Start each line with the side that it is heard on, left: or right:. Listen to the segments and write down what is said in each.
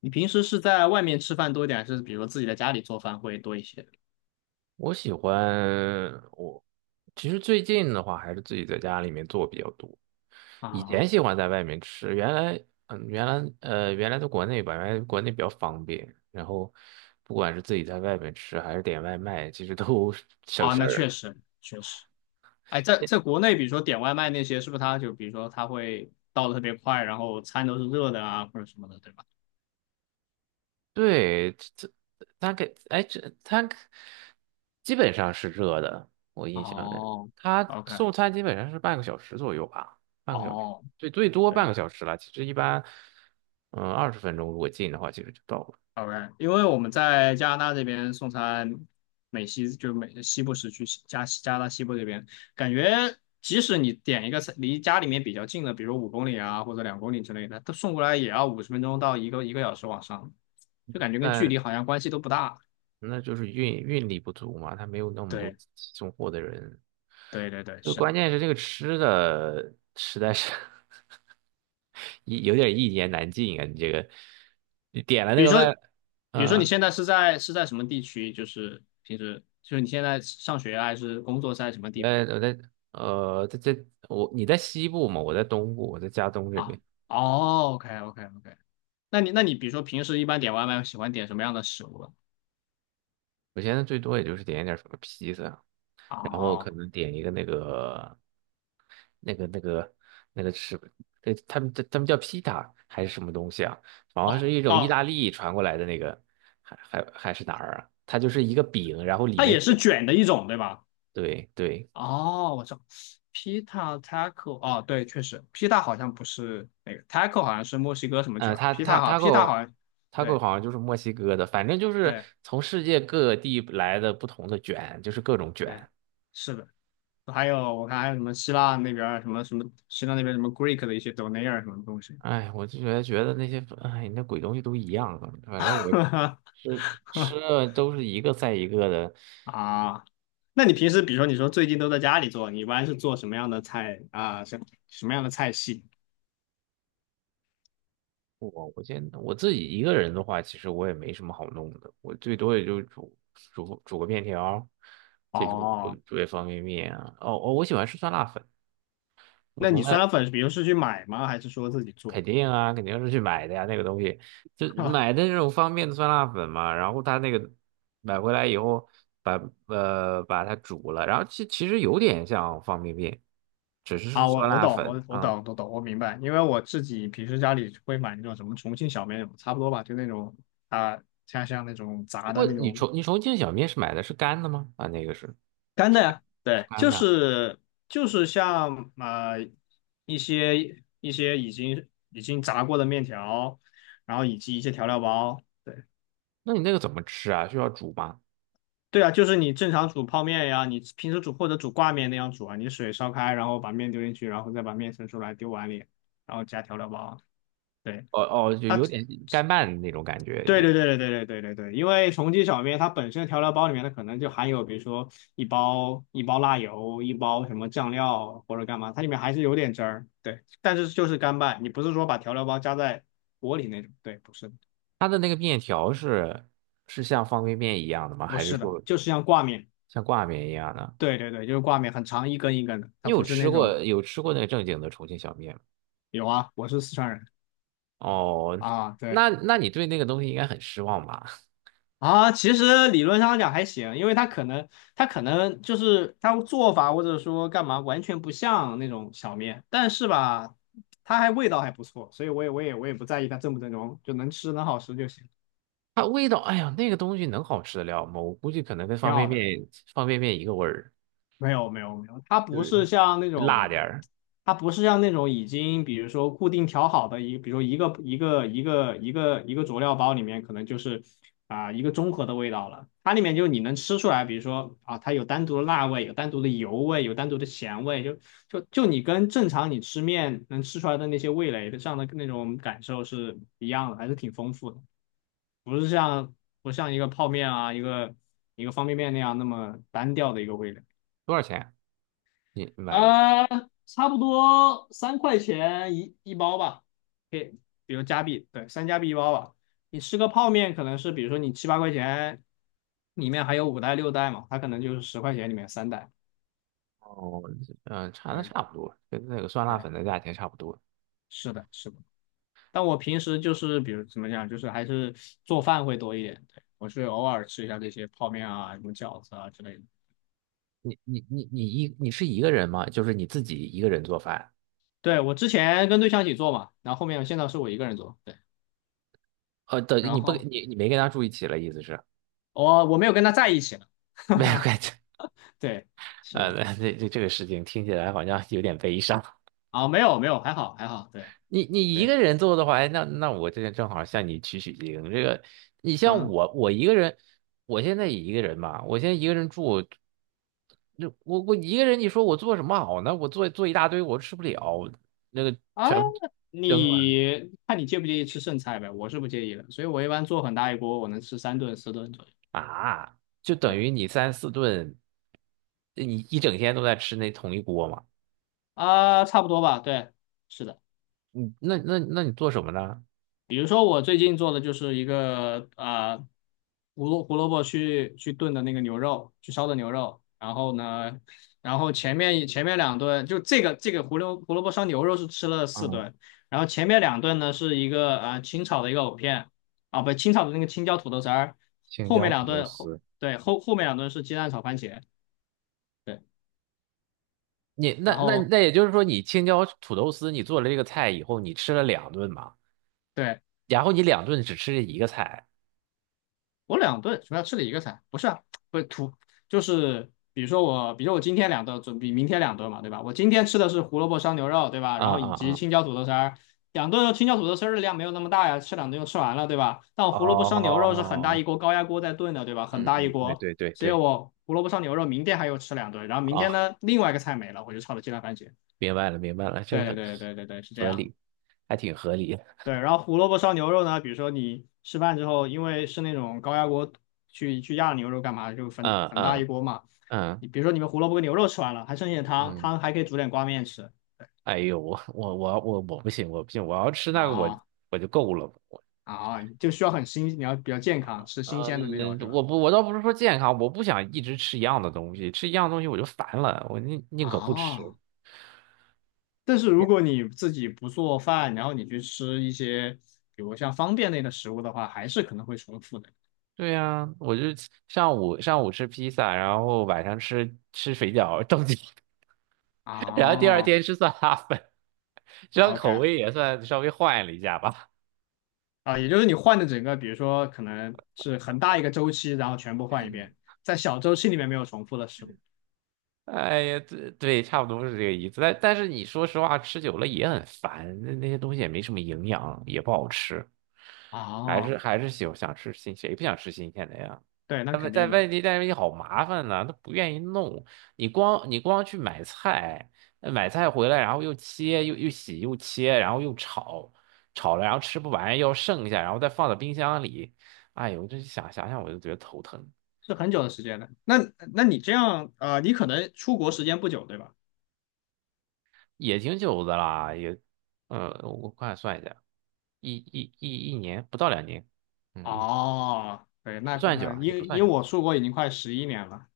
left: 你平时是在外面吃饭多一点，还是比如自己在家里做饭会多一些？
right: 我喜欢我，其实最近的话还是自己在家里面做比较多。以前
left: 啊
right: 喜欢在外面吃，原来嗯，原来呃，原来在国内吧，原来国内比较方便，然后不管是自己在外面吃还是点外卖，其实都 省
left: 啊，
right: 事
left: 那确
right: 儿。
left: 实确实。哎，在国内，比如说点外卖那些，是不是他就比如说他会到的特别快，然后餐都是热的啊，或者什么的，对吧？
right: 对，这这它给，哎，这他基本上是热的，我印象里，
left: 哦
right: 他
left: ，OK，
right: 送餐基本上是半个小时左右吧，半个小时，
left: 哦，
right: 最多半
left: 对，
right: 个小时了。其实一般，20分钟如果近的话，其实就到了。
left: OK，因为我们在加拿大这边送餐，美西就美西部时区西加加拿大西部这边，感觉即使你点一个餐离家里面比较近的，比如5公里啊或者2公里之类的，它送过来也要50分钟到一个小时往上，就感觉跟距离好
right: 但
left: 像关系都不大。
right: 那就是运力不足嘛，他没有那么多
left: 对
right: 送货的人。
left: 对对对，
right: 就
left: 是的。
right: 关键是这个吃的实在是 有点一言难尽啊！你这个，你点了那
left: 比如
right: 个
left: 说，
right: 外，
left: 比如说你
right: 嗯、
left: 现在是在什么地区？就是平时就是你现在上学啊还是工作是在什么
right: 我
left: 地方
right: 在我在呃，在在我你在西部嘛，我在东部，我在加东这边。
left: 啊？哦，OK OK OK，那你那你比如说平时一般点外卖喜欢点什么样的食物呢？
right: 我现在最多也就是点一点什么披萨啊，然后可
left: 哦
right: 能点一个那个那个那个吃，对，他们叫披萨还是什么东西啊？好
left: 哦
right: 像是一种意
left: 哦，
right: 大利传过来的那个，还是哪儿啊？它就是一个饼，然后里
left: 它
right: 面
left: 也
right: 卷，
left: 是卷的一种，对吧？
right: 对对，
left: 哦，我知道，pita taco，哦，对，确实，pita 好像不是那个，taco 好像是墨西哥什么卷
right: 嗯，他
left: ，pita 好，pita 好
right: taco
left: 像，对
right: 好像就是墨西哥的，反正就是
left: 对
right: 从世界各地来的不同的卷，就是各种
left: 对，
right: 卷。
left: 是的。还有我看还有什么希腊那边儿什么什么希腊那边什么 Greek 的一些 donair 什么东西，
right: 哎，我就觉得那些，哎，那鬼东西都一样啊，反正我吃吃 的都是一个赛一个的。
left: 啊，那你平时比如说你说最近都在家里做，你一般是做什么样的菜啊？什么样的菜系？
right: 我我现在我自己一个人的话，其实我也没什么好弄的，我最多也就煮个面条，再煮煮
left: 哦，
right: 煮点方便面啊。哦哦，我喜欢吃酸辣粉，我
left: 那
right: 从
left: 你酸
right: 来
left: 辣粉，比如是去买吗？还是说自己
right: 肯
left: 做？
right: 定啊，肯定是去买的呀，那个东西就 买的那种方便的酸辣粉嘛，然后他那个买回来以后把把它煮了，然后其实有点像方便面，只是是
left: 啊，我
right: 酸
left: 我
right: 辣
left: 懂，
right: 粉
left: 我我
right: 啊。
left: 懂，我懂，我明白，因为我自己平时家里会买那种什么重庆小面那种差不多吧，就那种啊，像那种炸
right: 不
left: 的
right: 过
left: 那
right: 你
left: 种
right: 重你重庆小面是买的是干的吗？啊，那个是
left: 干的呀，
right: 是
left: 对，
right: 干
left: 就
right: 的，
left: 是就是像一些已经炸过的面条，然后以及一些调料包，对
right: 那你那个怎么吃啊？需要煮吗？
left: 对啊，就是你正常煮泡面呀，你平时煮或者煮挂面那样煮啊，你水烧开，然后把面丢进去，然后再把面盛出来丢碗里，然后加调料包，对。
right: 哦哦，就
left: 它。
right: 有点干拌的那种感觉。
left: 对对对对对对对对对，因为重庆小面它本身调料包里面它可能就含有，比如说一包辣油，一包什么酱料或者干嘛，它里面还是有点汁儿，对，但是就是干拌，你不是说把调料包加在锅里那种，对，不是的
right: 它的那个面条是像方便面一样的吗？
left: 不
right: 还是
left: 是的，
right: 说
left: 就是像挂面，
right: 像挂面一样的？
left: 对对对，就是挂面，很长一根一根的，
right: 你
left: 它
right: 有
left: 不是
right: 吃
left: 那种，
right: 过有吃过那个正经的重庆小面吗？
left: 有啊，我是四川人
right: 哦，
left: 啊，对。
right: 那你对那个东西应该很失望吧？
left: 啊，其实理论上讲还行，因为他可能就是他做法或者说干嘛完全不像那种小面，但是吧，它还味道还不错，所以我也不在意它正不正宗，就能吃能好吃就行，
right: 它味道，哎呀，那个东西能好吃得了吗？我估计可能跟
left: 挺
right: 方便
left: 好的。
right: 面方便面一个味儿，
left: 没有没有没有，它
right: 就
left: 不
right: 是
left: 是像那
right: 辣点
left: 种，
right: 儿。
left: 它不是像那种已经比如说固定调好的一，比如说一个佐料包里面可能就是一个综合的味道了，它里面就你能吃出来，比如说啊它有单独的辣味，有单独的油味，有单独的咸味，就你跟正常你吃面能吃出来的那些味蕾的上的那种感受是一样的，还是挺丰富的，不是像不像一个泡面啊一个方便面那样那么单调的一个味蕾。
right: 多少钱啊？你买的？
left: 啊，差不多3块钱一包吧，可以，比如加币，对，3加币一包吧。你吃个泡面可能是，比如说你7、8块钱，里面还有5袋6袋嘛，它可能就是10块钱里面3袋。
right: 哦，嗯、
left: 对
right: 差不多，跟那个酸辣
left: 对，
right: 粉的价钱差不多。
left: 是的，是的。但我平时就是比如怎么讲，就是还是做饭会多一点。对，我是偶尔吃一下这些泡面啊，什么饺子啊之类的。
right: 你是一个人吗？就是你自己一个人做饭？
left: 对，我之前跟对象一起做嘛，然后后面现在是我一个人做，对，
right: 等
left: 然
right: 你不
left: 后
right: 你你没跟他住一起了，意思是？
left: 我没有跟他在一起了。
right: 没有 关系。
left: 对，是的，
right: 那这个事情听起来好像有点悲伤。
left: 啊，没有没有，还好还好，对
right: 你一
left: 对，
right: 个人做的话，哎那我这正好向你取经。这个，你像
left: 嗯
right: 我，我一个人，我现在也一个人嘛，我现在一个人住，那我一个人，你说我做什么好呢？我做一大堆，我吃不了，那个
left: 啊，
right: 全部扔了
left: 你看你介不介意吃剩菜呗？我是不介意的，所以我一般做很大一锅，我能吃3顿4顿左右。
right: 啊，就等
left: 对
right: 于你三四顿，你一整天都在吃那同一锅嘛。
left: 啊，差不多吧，对，是的。
right: 你那你做什么呢？
left: 比如说我最近做的就是一个胡萝卜去炖的那个牛肉，去烧的牛肉。然后呢，然后前面两顿就这个胡萝卜烧牛肉是吃了四
right: 嗯，
left: 顿，然后前面两顿呢是一个清炒的一个藕片啊，不清炒的那个青椒土豆丝儿，
right: 青
left: 后
right: 椒
left: 面
right: 土
left: 两
right: 豆
left: 顿
right: 丝。
left: 对后面两顿是鸡蛋炒番茄，对，
right: 你那
left: 然
right: 那
left: 后。
right: 那也就是说，你青椒土豆丝，你做了这个菜以后，你吃了两顿嘛，
left: 对，
right: 然后你两顿只吃这一个菜，
left: 我两顿什么要吃了一个菜，不是啊，不是土，就是比如说我，比如说我今天两顿，准比明天两顿嘛，对吧？我今天吃的是胡萝卜烧牛肉，对吧？
right: 啊
left: 然后
right: 啊
left: 以及
right: 啊，
left: 青椒土豆丝儿，两顿青椒土豆丝儿的量没有那么大呀，吃两顿就吃完了，对吧？但我胡萝卜烧牛肉是很大
right: 哦，
left: 一锅高压锅在炖的，对吧？很
right: 嗯
left: 大一
right: 嗯，对
left: 锅，
right: 对对
left: 所以
right: 对，
left: 我胡萝卜烧牛肉明天还有吃两顿，然后明天
right: 啊，
left: 呢另外一个菜没了，我就炒了鸡蛋番茄。
right: 明白了明白了，这
left: 对
right: 个
left: 对对对对对，是这
right: 合
left: 样。
right: 理，还挺合理，
left: 对，然后胡萝卜烧牛肉呢，比如说你吃饭之后，因为是那种高压锅去压牛肉干嘛，就分
right: 嗯
left: 很大一
right: 嗯
left: 锅嘛。
right: 嗯
left: 你比如说你们胡萝卜跟牛肉吃完了，还剩一点汤，
right: 嗯，
left: 汤还可以煮点挂面吃
right: 哎呦，我不行，我不行，我要吃那个我
left: 啊
right: 我就够了，我
left: 啊，就需要很新，你要比较健康，吃新鲜的那种
right: 嗯，
left: 是吧？
right: 我不我倒不是说健康，我不想一直吃一样的东西，吃一样东西我就烦了，我宁可不吃。
left: 啊，但是如果你自己不做饭，然后你去吃一些比如像方便类的食物的话，还是可能会重复的。
right: 对呀、我就上午吃披萨，然后晚上吃水饺，正经，然后第二
left: 哦
right: 天吃酸辣粉，这样口
left: ，OK，
right: 味也算稍微换了一下吧。
left: 啊，也就是你换的整个，比如说可能是很大一个周期，然后全部换一遍，在小周期里面没有重复的事物。
right: 哎呀，对对，差不多是这个意思。但是你说实话，吃久了也很烦，那些东西也没什么营养，也不好吃。还
left: 哦，
right: 是还是喜欢想吃新，谁不想吃新鲜的呀？
left: 对，那
right: 但外
left: 肯
right: 在
left: 定的，
right: 外地着你好麻烦呢，他不愿意弄。你光去买菜，买菜回来，然后又切又洗又切，然后又炒，炒了然后吃不完要剩下，然后再放到冰箱里。哎呦，这想我就觉得头疼，
left: 是很久的时间的。那那你这样，你可能出国时间不久，对吧？
right: 也挺久的啦，我快算一下，一年不到2年，嗯，一
left: 哦，对，
right: 也
left: 那
right: 不算久
left: 那
right: 啊，也不
left: 因
right: 算
left: 因
right: 久。
left: 为我出国已经快11年了，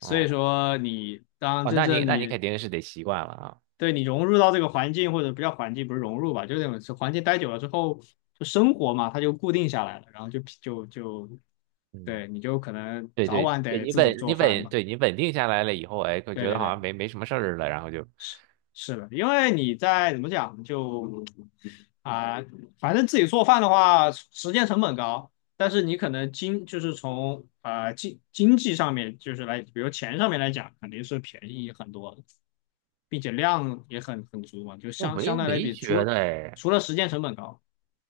left: 所以说你当
right: 哦，
left: 真
right: 那你
left: 正
right: 那你肯
left: 你
right: 定是得习惯了啊。
left: 对你融入到这个环境，或者不叫环境，不是融入吧，就那种是环境待久了之后，就生活嘛，它就固定下来了，然后就
right: 嗯。
left: 对，你就可能
right: 对
left: 早
right: 对
left: 晚
right: 对，
left: 得
right: 你
left: 自己
right: 稳你
left: 做饭
right: 稳，
left: 嘛。
right: 对你稳定下来了以后，哎，就
left: 对
right: 觉得
left: 对
right: 好
left: 对，
right: 像没什么事儿了，然后就
left: 是是的，因为你在怎么讲就啊、反正自己做饭的话，时间成本高，但是你可能经就是从经济上面就是来，比如钱上面来讲，肯定是便宜很多的并且量也很足嘛，就
right: 我
left: 相
right: 没
left: 相
right: 有
left: 对来
right: 没
left: 比，
right: 觉
left: 除
right: 得哎，
left: 除了时间成本高，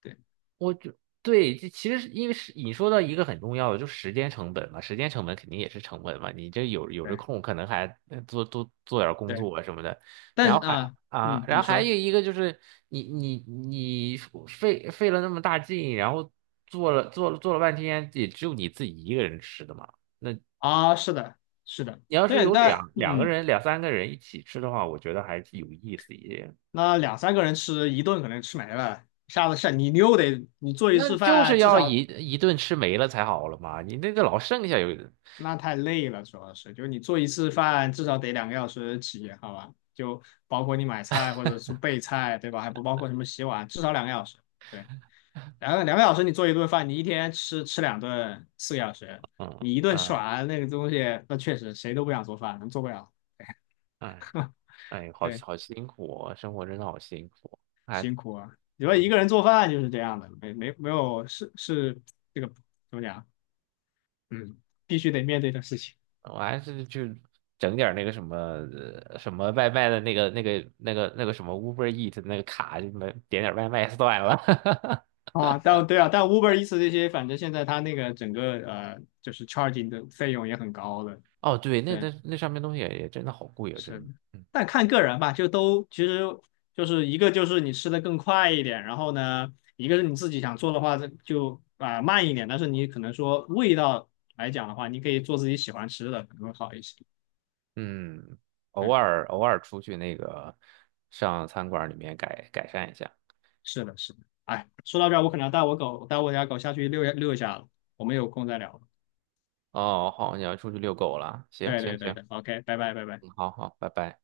left: 对
right: 我就对，这其实是因为是你说到一个很重要的，就时间成本嘛，时间成本肯定也是成本嘛，你这有这
left: 对
right: 空，可能还做点儿工
left: 对，
right: 作啊什么的，
left: 但
right: 然后
left: 是
right: 还啊，
left: 嗯，
right: 然
left: 你
right: 后还
left: 说
right: 有一个就是你费了那么大劲，然后做了半天，也只有你自己一个人吃的嘛。那。
left: 是的，是的，
right: 你要是
left: 对，
right: 有
left: 但
right: 两两个
left: 嗯。
right: 人、两三个人一起吃的话，我觉得还是有意思一点。
left: 那2、3个人吃一顿可能吃没了，下次下你你又得你做一
right: 那
left: 次
right: 就是
left: 饭至
right: 要一
left: 少
right: 一顿吃没了才好了嘛，你那个老剩下有，
left: 那太累了，主要是就你做一次饭至少得两个小时起，好吧？就包括你买菜或者是备菜，对吧？还不包括什么洗碗，至少两个小时。对，两个小时你做一顿饭，你一天吃两顿，4个小时，
right: 嗯
left: 你一顿吃
right: 嗯，
left: 完那个东西，那确实谁都不想做饭，能做不了。
right: 哎哎，好
left: 对，
right: 好辛苦哦，生活真的好辛苦。还
left: 你说
right: 我
left: 一个人做饭就是这样的，没有是是这个怎么讲？嗯，必须得面对的事情
right: 我还是去整点儿那个什么外卖的那个什么 Uber Eat 那个卡，就点点儿外卖算了。
left: 啊。但对啊，但 Uber Eats 这些，反正现在它那个整个就是 charging 的费用也很高的。
right: 哦，对，那
left: 对，
right: 那那上面东西也真的好贵啊，真
left: 是的，
right: 的。嗯
left: 但看个人吧，就都其实就是一个就是你吃的更快一点，然后呢，一个是你自己想做的话就慢一点，但是你可能说味道来讲的话，你可以做自己喜欢吃的，可能会好一些。
right: 嗯，偶
left: 对，
right: 尔偶尔出去那个上餐馆里面改善一下。
left: 是的，是的。哎，说到这儿，我可能要带我狗带我家狗下去遛一下了，我们有空再聊。
right: 哦，好，你要出去遛狗了，行
left: 对
right: 行
left: 对对
right: 行，
left: 对，OK，拜拜拜拜。
right: 嗯，好好，拜拜。